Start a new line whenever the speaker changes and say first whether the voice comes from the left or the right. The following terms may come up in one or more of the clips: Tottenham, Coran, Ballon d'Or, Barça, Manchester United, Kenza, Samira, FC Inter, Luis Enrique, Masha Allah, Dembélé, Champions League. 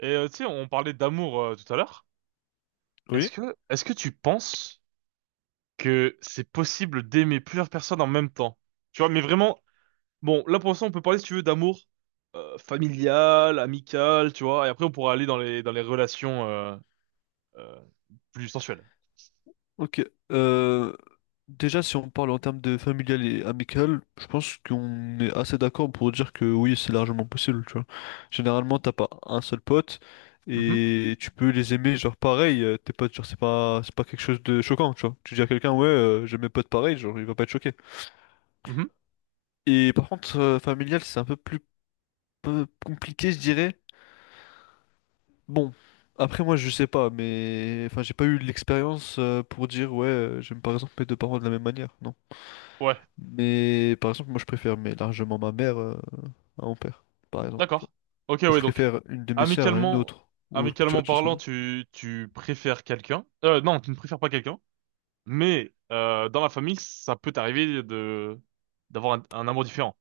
right: Et tu sais, on parlait d'amour tout à l'heure. Est-ce
left: Oui,
right: que, est-ce que tu penses que c'est possible d'aimer plusieurs personnes en même temps? Tu vois, mais vraiment, bon, là pour l'instant, on peut parler, si tu veux, d'amour familial, amical, tu vois, et après, on pourra aller dans les relations euh, plus sensuelles.
left: ok. Euh, Déjà, si on parle en termes de familial et amical, je pense qu'on est assez d'accord pour dire que oui, c'est largement possible, tu vois. Généralement, t'as pas un seul pote
right: Mhm,
left: et tu peux les aimer, genre pareil, tes potes, genre c'est pas quelque chose de choquant, tu vois. Tu dis à quelqu'un, ouais, j'aime mes potes pareil, genre il va pas être choqué.
right: mhm.
left: Et par contre, familial, c'est un peu plus peu compliqué, je dirais. Bon. Après moi je sais pas mais enfin j'ai pas eu l'expérience pour dire ouais j'aime par exemple mes deux parents de la même manière. Non,
right: Ouais,
left: mais par exemple, moi je préfère mais largement ma mère à mon père, par exemple. Tu vois.
right: d'accord. Ok,
left: Ou je
right: ouais, donc,
left: préfère une de mes sœurs à une
right: amicalement,
left: autre. Tu vois,
right: amicalement
left: tu vois ce que je
right: parlant,
left: veux dire.
right: tu préfères quelqu'un. Non, tu ne préfères pas quelqu'un, mais dans la famille, ça peut t'arriver d'avoir un amour différent.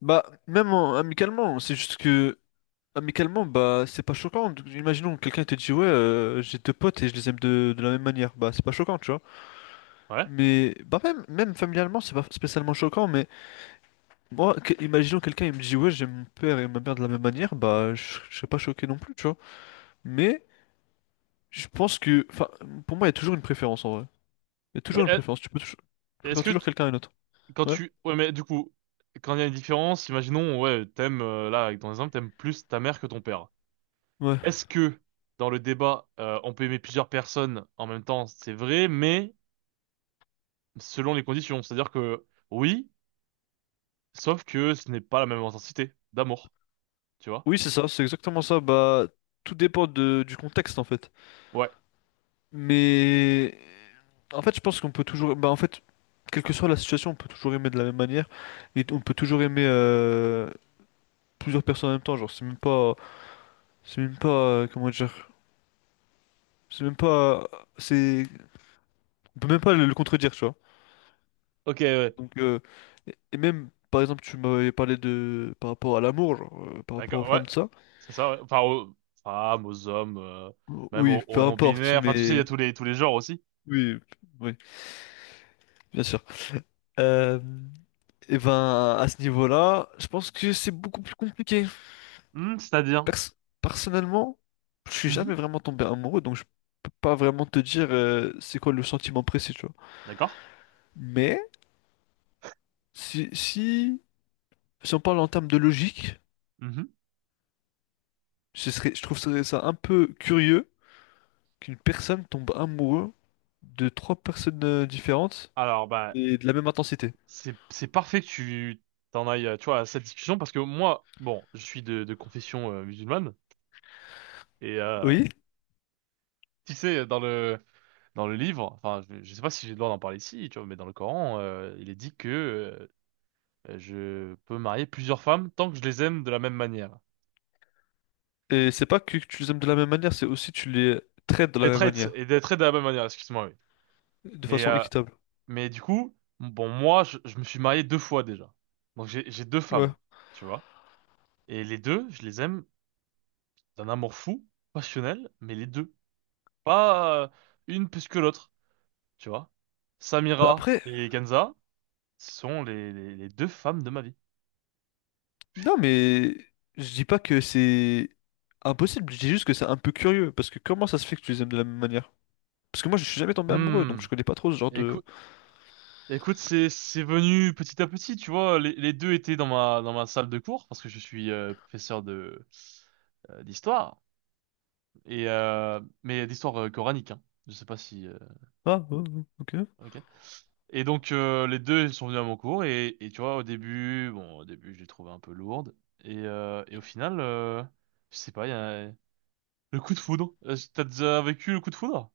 left: Bah, amicalement, c'est juste que amicalement, bah, c'est pas choquant. Donc, imaginons que quelqu'un te dit, ouais, j'ai deux potes et je les aime de la même manière. Bah, c'est pas choquant, tu vois.
right: Ouais.
left: Mais, bah, même familialement, c'est pas spécialement choquant. Mais moi, imaginons quelqu'un, il me dit, ouais, j'aime mon père et ma mère de la même manière. Bah, je serais pas choqué non plus, tu vois. Mais je pense que, enfin, pour moi, il y a toujours une préférence en vrai. Il y a
right: Mais
left: toujours une préférence, tu
right: est-ce
left: préfères
right: que
left: toujours
right: tu-
left: quelqu'un à une autre.
right: quand
left: Ouais,
right: tu ouais, mais du coup, quand il y a une différence, imaginons, ouais, t'aimes là avec ton exemple t'aimes plus ta mère que ton père.
left: ouais.
right: Est-ce que dans le débat, on peut aimer plusieurs personnes en même temps, c'est vrai, mais selon les conditions, c'est-à-dire que oui, sauf que ce n'est pas la même intensité d'amour, tu vois?
left: Oui, c'est ça, c'est exactement ça. Bah, tout dépend du contexte en fait.
right: Ouais.
left: Mais en fait, je pense qu'on peut toujours. Bah, en fait, quelle que soit la situation, on peut toujours aimer de la même manière et on peut toujours aimer plusieurs personnes en même temps. Genre, c'est même pas. C'est même pas. Comment dire? C'est même pas. C'est. On peut même pas le contredire, tu vois.
right: Ok. Ouais.
left: Donc, et même. Par exemple, tu m'avais parlé de par rapport à l'amour, genre, par rapport aux
right: D'accord. Ouais.
left: femmes, de ça.
right: C'est ça. Ouais. Enfin aux femmes, aux hommes, même
left: Oui,
right: aux,
left: peu
right: aux
left: importe,
right: non-binaires. Enfin, tu sais, il y a
left: mais
right: tous les genres aussi.
left: oui, oui, bien sûr. Euh, et ben, à ce niveau-là, je pense que c'est beaucoup plus compliqué.
right: Hmm, c'est-à-dire.
left: Pers- Personnellement, je suis
right: Mhm.
left: jamais vraiment tombé amoureux, donc je peux pas vraiment te dire c'est quoi le sentiment précis, tu vois.
right: D'accord.
left: Mais si, si, si on parle en termes de logique, ce serait, je trouve ça un peu curieux qu'une personne tombe amoureux de trois personnes différentes
right: Alors, bah,
left: et de la même intensité.
right: c'est parfait que tu t'en ailles, tu vois, à cette discussion, parce que moi, bon, je suis de confession musulmane, et
left: Oui,
right: tu sais, dans le livre, enfin, je sais pas si j'ai le droit d'en parler ici, tu vois, mais dans le Coran, il est dit que je peux marier plusieurs femmes tant que je les aime de la même manière,
left: et c'est pas que tu les aimes de la même manière, c'est aussi tu les traites de la
right: les
left: même
right: traite,
left: manière.
right: et les traite de la même manière, excuse-moi, oui.
left: De
right: Mais
left: façon équitable.
right: du coup, bon, moi, je me suis marié deux fois déjà, donc j'ai deux
left: Ouais.
right: femmes, tu vois, et les deux, je les aime d'un amour fou, passionnel, mais les deux. Pas une plus que l'autre, tu vois.
left: Bah
right: Samira
left: après,
right: et Kenza sont les deux femmes de ma vie.
left: non mais je dis pas que c'est impossible, je dis juste que c'est un peu curieux, parce que comment ça se fait que tu les aimes de la même manière? Parce que moi je suis jamais tombé amoureux, donc je
right: Hmm.
left: connais pas trop ce genre de...
right: Écoute, écoute, c'est venu petit à petit, tu vois. Les deux étaient dans ma salle de cours, parce que je suis professeur de euh, d'histoire, mais d'histoire coranique. Hein. Je sais pas si
left: Ah, ouais, ouais, ok.
right: ok. Et donc, les deux, ils sont venus à mon cours, et tu vois, au début, bon, au début je les trouvais un peu lourdes, et au final, je sais pas, il y a... Le coup de foudre? T'as déjà vécu le coup de foudre?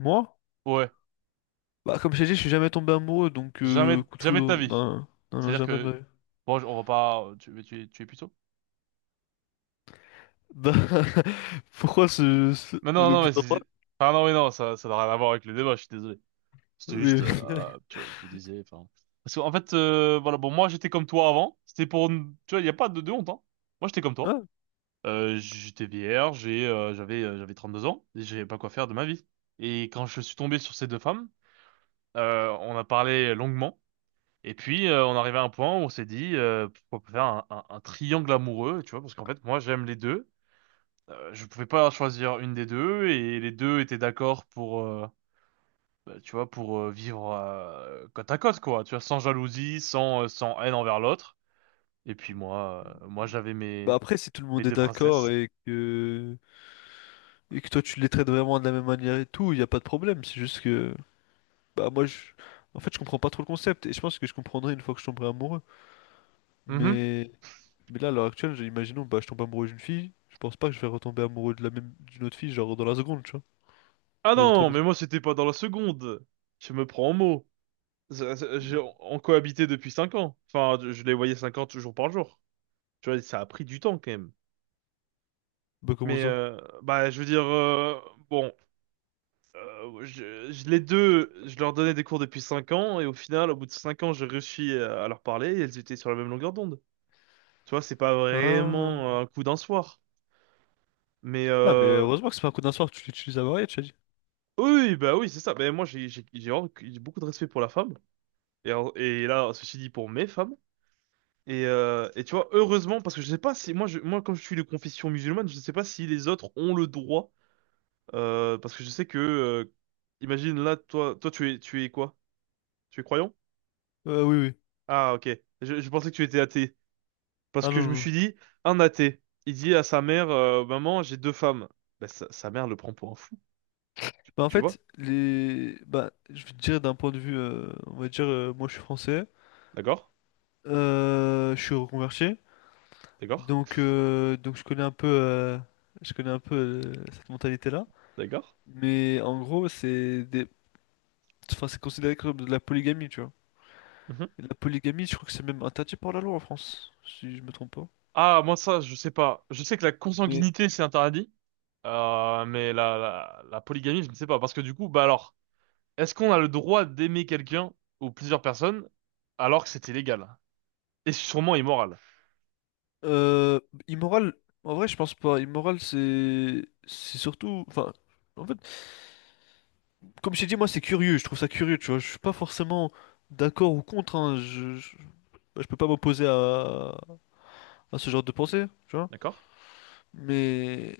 left: Moi?
right: Ouais.
left: Bah comme je t'ai dit, je suis jamais tombé amoureux, donc
right: Jamais,
left: coup de
right: jamais de ta
left: foudre,
right: vie.
left: non, non, non,
right: C'est-à-dire
left: jamais de ma
right: que,
left: vie.
right: bon, on va pas, tu es plutôt?
left: Bah, pourquoi
right: Mais non, non,
left: l'objet
right: mais
left: d'en parler?
right: ah non, mais non, ça n'a rien à voir avec le débat, je suis désolé. C'était juste,
left: Oui.
right: ah, tu vois, je me disais, enfin. Parce qu'en fait, voilà, bon, moi, j'étais comme toi avant. C'était pour, tu vois, il y a pas de honte, hein. Moi, j'étais comme toi.
left: Ah,
right: J'étais vierge. J'avais 32 ans. Et j'avais pas quoi faire de ma vie. Et quand je suis tombé sur ces deux femmes, on a parlé longuement. Et puis, on arrivait à un point où on s'est dit, pourquoi pas faire un triangle amoureux, tu vois, parce qu'en fait, moi, j'aime les deux. Je pouvais pas choisir une des deux, et les deux étaient d'accord bah, tu vois, pour vivre côte à côte, quoi, tu vois, sans jalousie, sans haine envers l'autre. Et puis moi, j'avais
left: bah après, si tout le
right: mes
left: monde est
right: deux
left: d'accord
right: princesses.
left: et que toi tu les traites vraiment de la même manière et tout, il n'y a pas de problème. C'est juste que, bah moi, je... en fait, je comprends pas trop le concept et je pense que je comprendrai une fois que je tomberai amoureux.
right: Mhm.
left: Mais, mais là, à l'heure actuelle, imaginons, bah je tombe amoureux d'une fille, je pense pas que je vais retomber amoureux de la même d'une autre fille, genre dans la seconde, tu vois.
right: Ah
left: Ça va être trop
right: non, mais
left: bizarre.
right: moi, c'était pas dans la seconde. Je me prends au mot. On cohabitait depuis 5 ans. Enfin, je les voyais 5 ans toujours par jour. Tu vois, ça a pris du temps quand même.
left: Bah comment
right: Mais
left: ça?
right: bah, je veux dire, bon, les deux, je leur donnais des cours depuis 5 ans, et au final, au bout de 5 ans, j'ai réussi à leur parler, et elles étaient sur la même longueur d'onde. Tu vois, c'est pas vraiment
left: Ah.
right: un coup d'un soir. Mais
left: Ah, mais heureusement que c'est pas un coup d'un soir, tu l'utilises à marier, tu as dit.
right: oui, bah oui, c'est ça. Mais moi, j'ai beaucoup de respect pour la femme, et, et là, ceci dit, pour mes femmes. Et tu vois, heureusement, parce que je sais pas si, moi, comme je suis de confession musulmane, je sais pas si les autres ont le droit. Parce que je sais que, imagine là, toi, tu es quoi? Tu es croyant?
left: Oui, oui.
right: Ah, ok. Je pensais que tu étais athée. Parce
left: Ah
right: que
left: non,
right: je
left: non,
right: me
left: non.
right: suis dit, un athée, il dit à sa mère, maman, j'ai deux femmes. Bah, sa mère le prend pour un fou,
left: Bah en
right: tu vois?
left: fait, les... Bah, je vais te dire d'un point de vue, on va dire, moi je suis français,
right: D'accord?
left: je suis reconverti.
right: D'accord?
left: Donc je connais un peu, euh, cette mentalité-là.
right: D'accord?
left: Mais en gros, c'est des... enfin, c'est considéré comme de la polygamie, tu vois.
right: Mhm.
left: Et la polygamie, je crois que c'est même interdit par la loi en France, si je me trompe pas.
right: Ah, moi, ça, je sais pas. Je sais que la
left: Mais
right: consanguinité, c'est interdit. Mais la polygamie, je ne sais pas. Parce que du coup, bah alors, est-ce qu'on a le droit d'aimer quelqu'un ou plusieurs personnes alors que c'était légal? Et sûrement immoral.
left: euh, immoral, en vrai, je pense pas. Immoral, c'est surtout, enfin, en fait, comme je t'ai dit, moi, c'est curieux. Je trouve ça curieux, tu vois. Je suis pas forcément d'accord ou contre. Hein. Je peux pas m'opposer à ce genre de pensée, tu vois.
right: D'accord?
left: Mais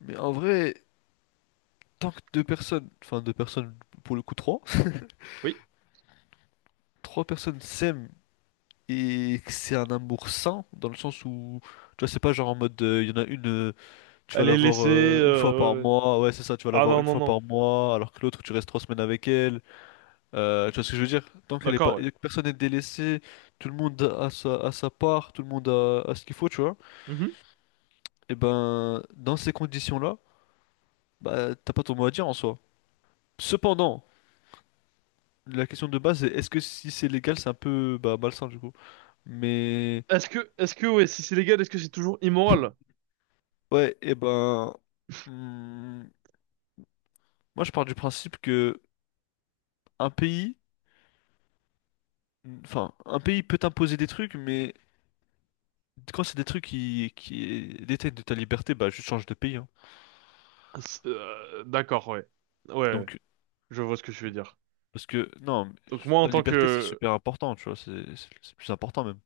left: mais en vrai. Tant que deux personnes, enfin deux personnes pour le coup trois,
right: Oui.
left: trois personnes s'aiment et que c'est un amour sain dans le sens où tu vois c'est pas genre en mode il y en a une tu vas
right: Elle
left: la
right: est
left: voir
right: laissée.
left: une fois par
right: Ouais, ouais.
left: mois, ah ouais c'est ça, tu vas la
right: Ah
left: voir
right: non,
left: une
right: non,
left: fois
right: non.
left: par mois alors que l'autre tu restes trois semaines avec elle. Tu vois ce que je veux dire, tant qu'elle est pas,
right: D'accord, ouais.
left: que personne n'est délaissé, tout le monde a a sa part, tout le monde a ce qu'il faut, tu vois,
right: Mhm.
left: et ben dans ces conditions là, bah t'as pas ton mot à dire en soi, cependant la question de base est, est-ce que si c'est légal c'est un peu bah, malsain du coup. Mais
right: Est-ce que, ouais, si c'est légal, est-ce que c'est toujours immoral?
left: ouais, et ben, hmm, moi je pars du principe que un pays, enfin, un pays peut t'imposer des trucs, mais quand c'est des trucs qui détiennent de ta liberté, bah je change de pays. Hein.
right: D'accord, ouais. Ouais, ouais.
left: Donc,
right: Je vois ce que tu veux dire.
left: parce que non,
right: Donc moi, en
left: la
right: tant
left: liberté c'est
right: que...
left: super important, tu vois, c'est plus important même.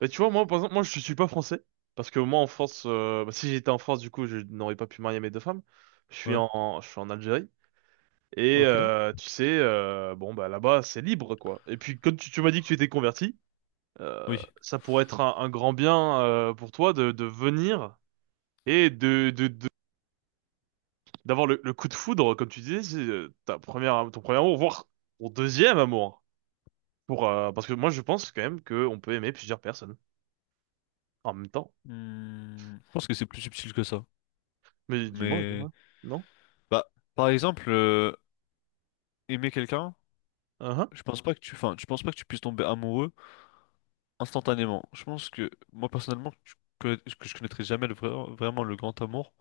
right: Bah, tu vois, moi, par exemple, moi, je suis pas français. Parce que moi, en France, bah, si j'étais en France, du coup, je n'aurais pas pu marier mes deux femmes. Je suis
left: Ouais,
right: je suis en Algérie. Et
left: ok,
right: tu sais, bon, bah là-bas, c'est libre, quoi. Et puis, quand tu m'as dit que tu étais converti,
left: oui.
right: ça pourrait être un grand bien, pour toi de venir et d'avoir le coup de foudre, comme tu disais, c'est ton premier amour, voire ton deuxième amour. Hein. Parce que moi, je pense quand même qu'on peut aimer plusieurs personnes en même temps.
left: Hmm, je pense que c'est plus subtil que ça.
right: Mais dis-moi,
left: Mais
right: dis-moi. Non?
left: bah, par exemple, aimer quelqu'un,
right: Uhum.
left: je pense pas que tu, enfin, je pense pas que tu puisses tomber amoureux. Instantanément. Je pense que moi personnellement, que je connaîtrais jamais vraiment le grand amour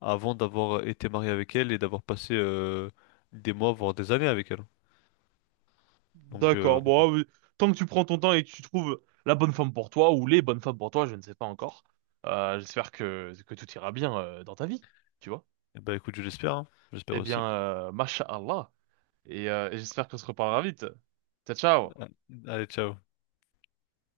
left: avant d'avoir été marié avec elle et d'avoir passé des mois, voire des années avec elle.
right: D'accord. Bon, ah
left: Donc,
right: oui. Tant que tu prends ton temps et que tu trouves la bonne femme pour toi ou les bonnes femmes pour toi, je ne sais pas encore. J'espère que tout ira bien, dans ta vie, tu vois.
left: eh ben, écoute, je l'espère, hein. J'espère
right: Eh bien,
left: aussi.
right: Masha Allah. Et j'espère qu'on se reparlera vite. Ciao, ciao.
left: Ah, allez, ciao.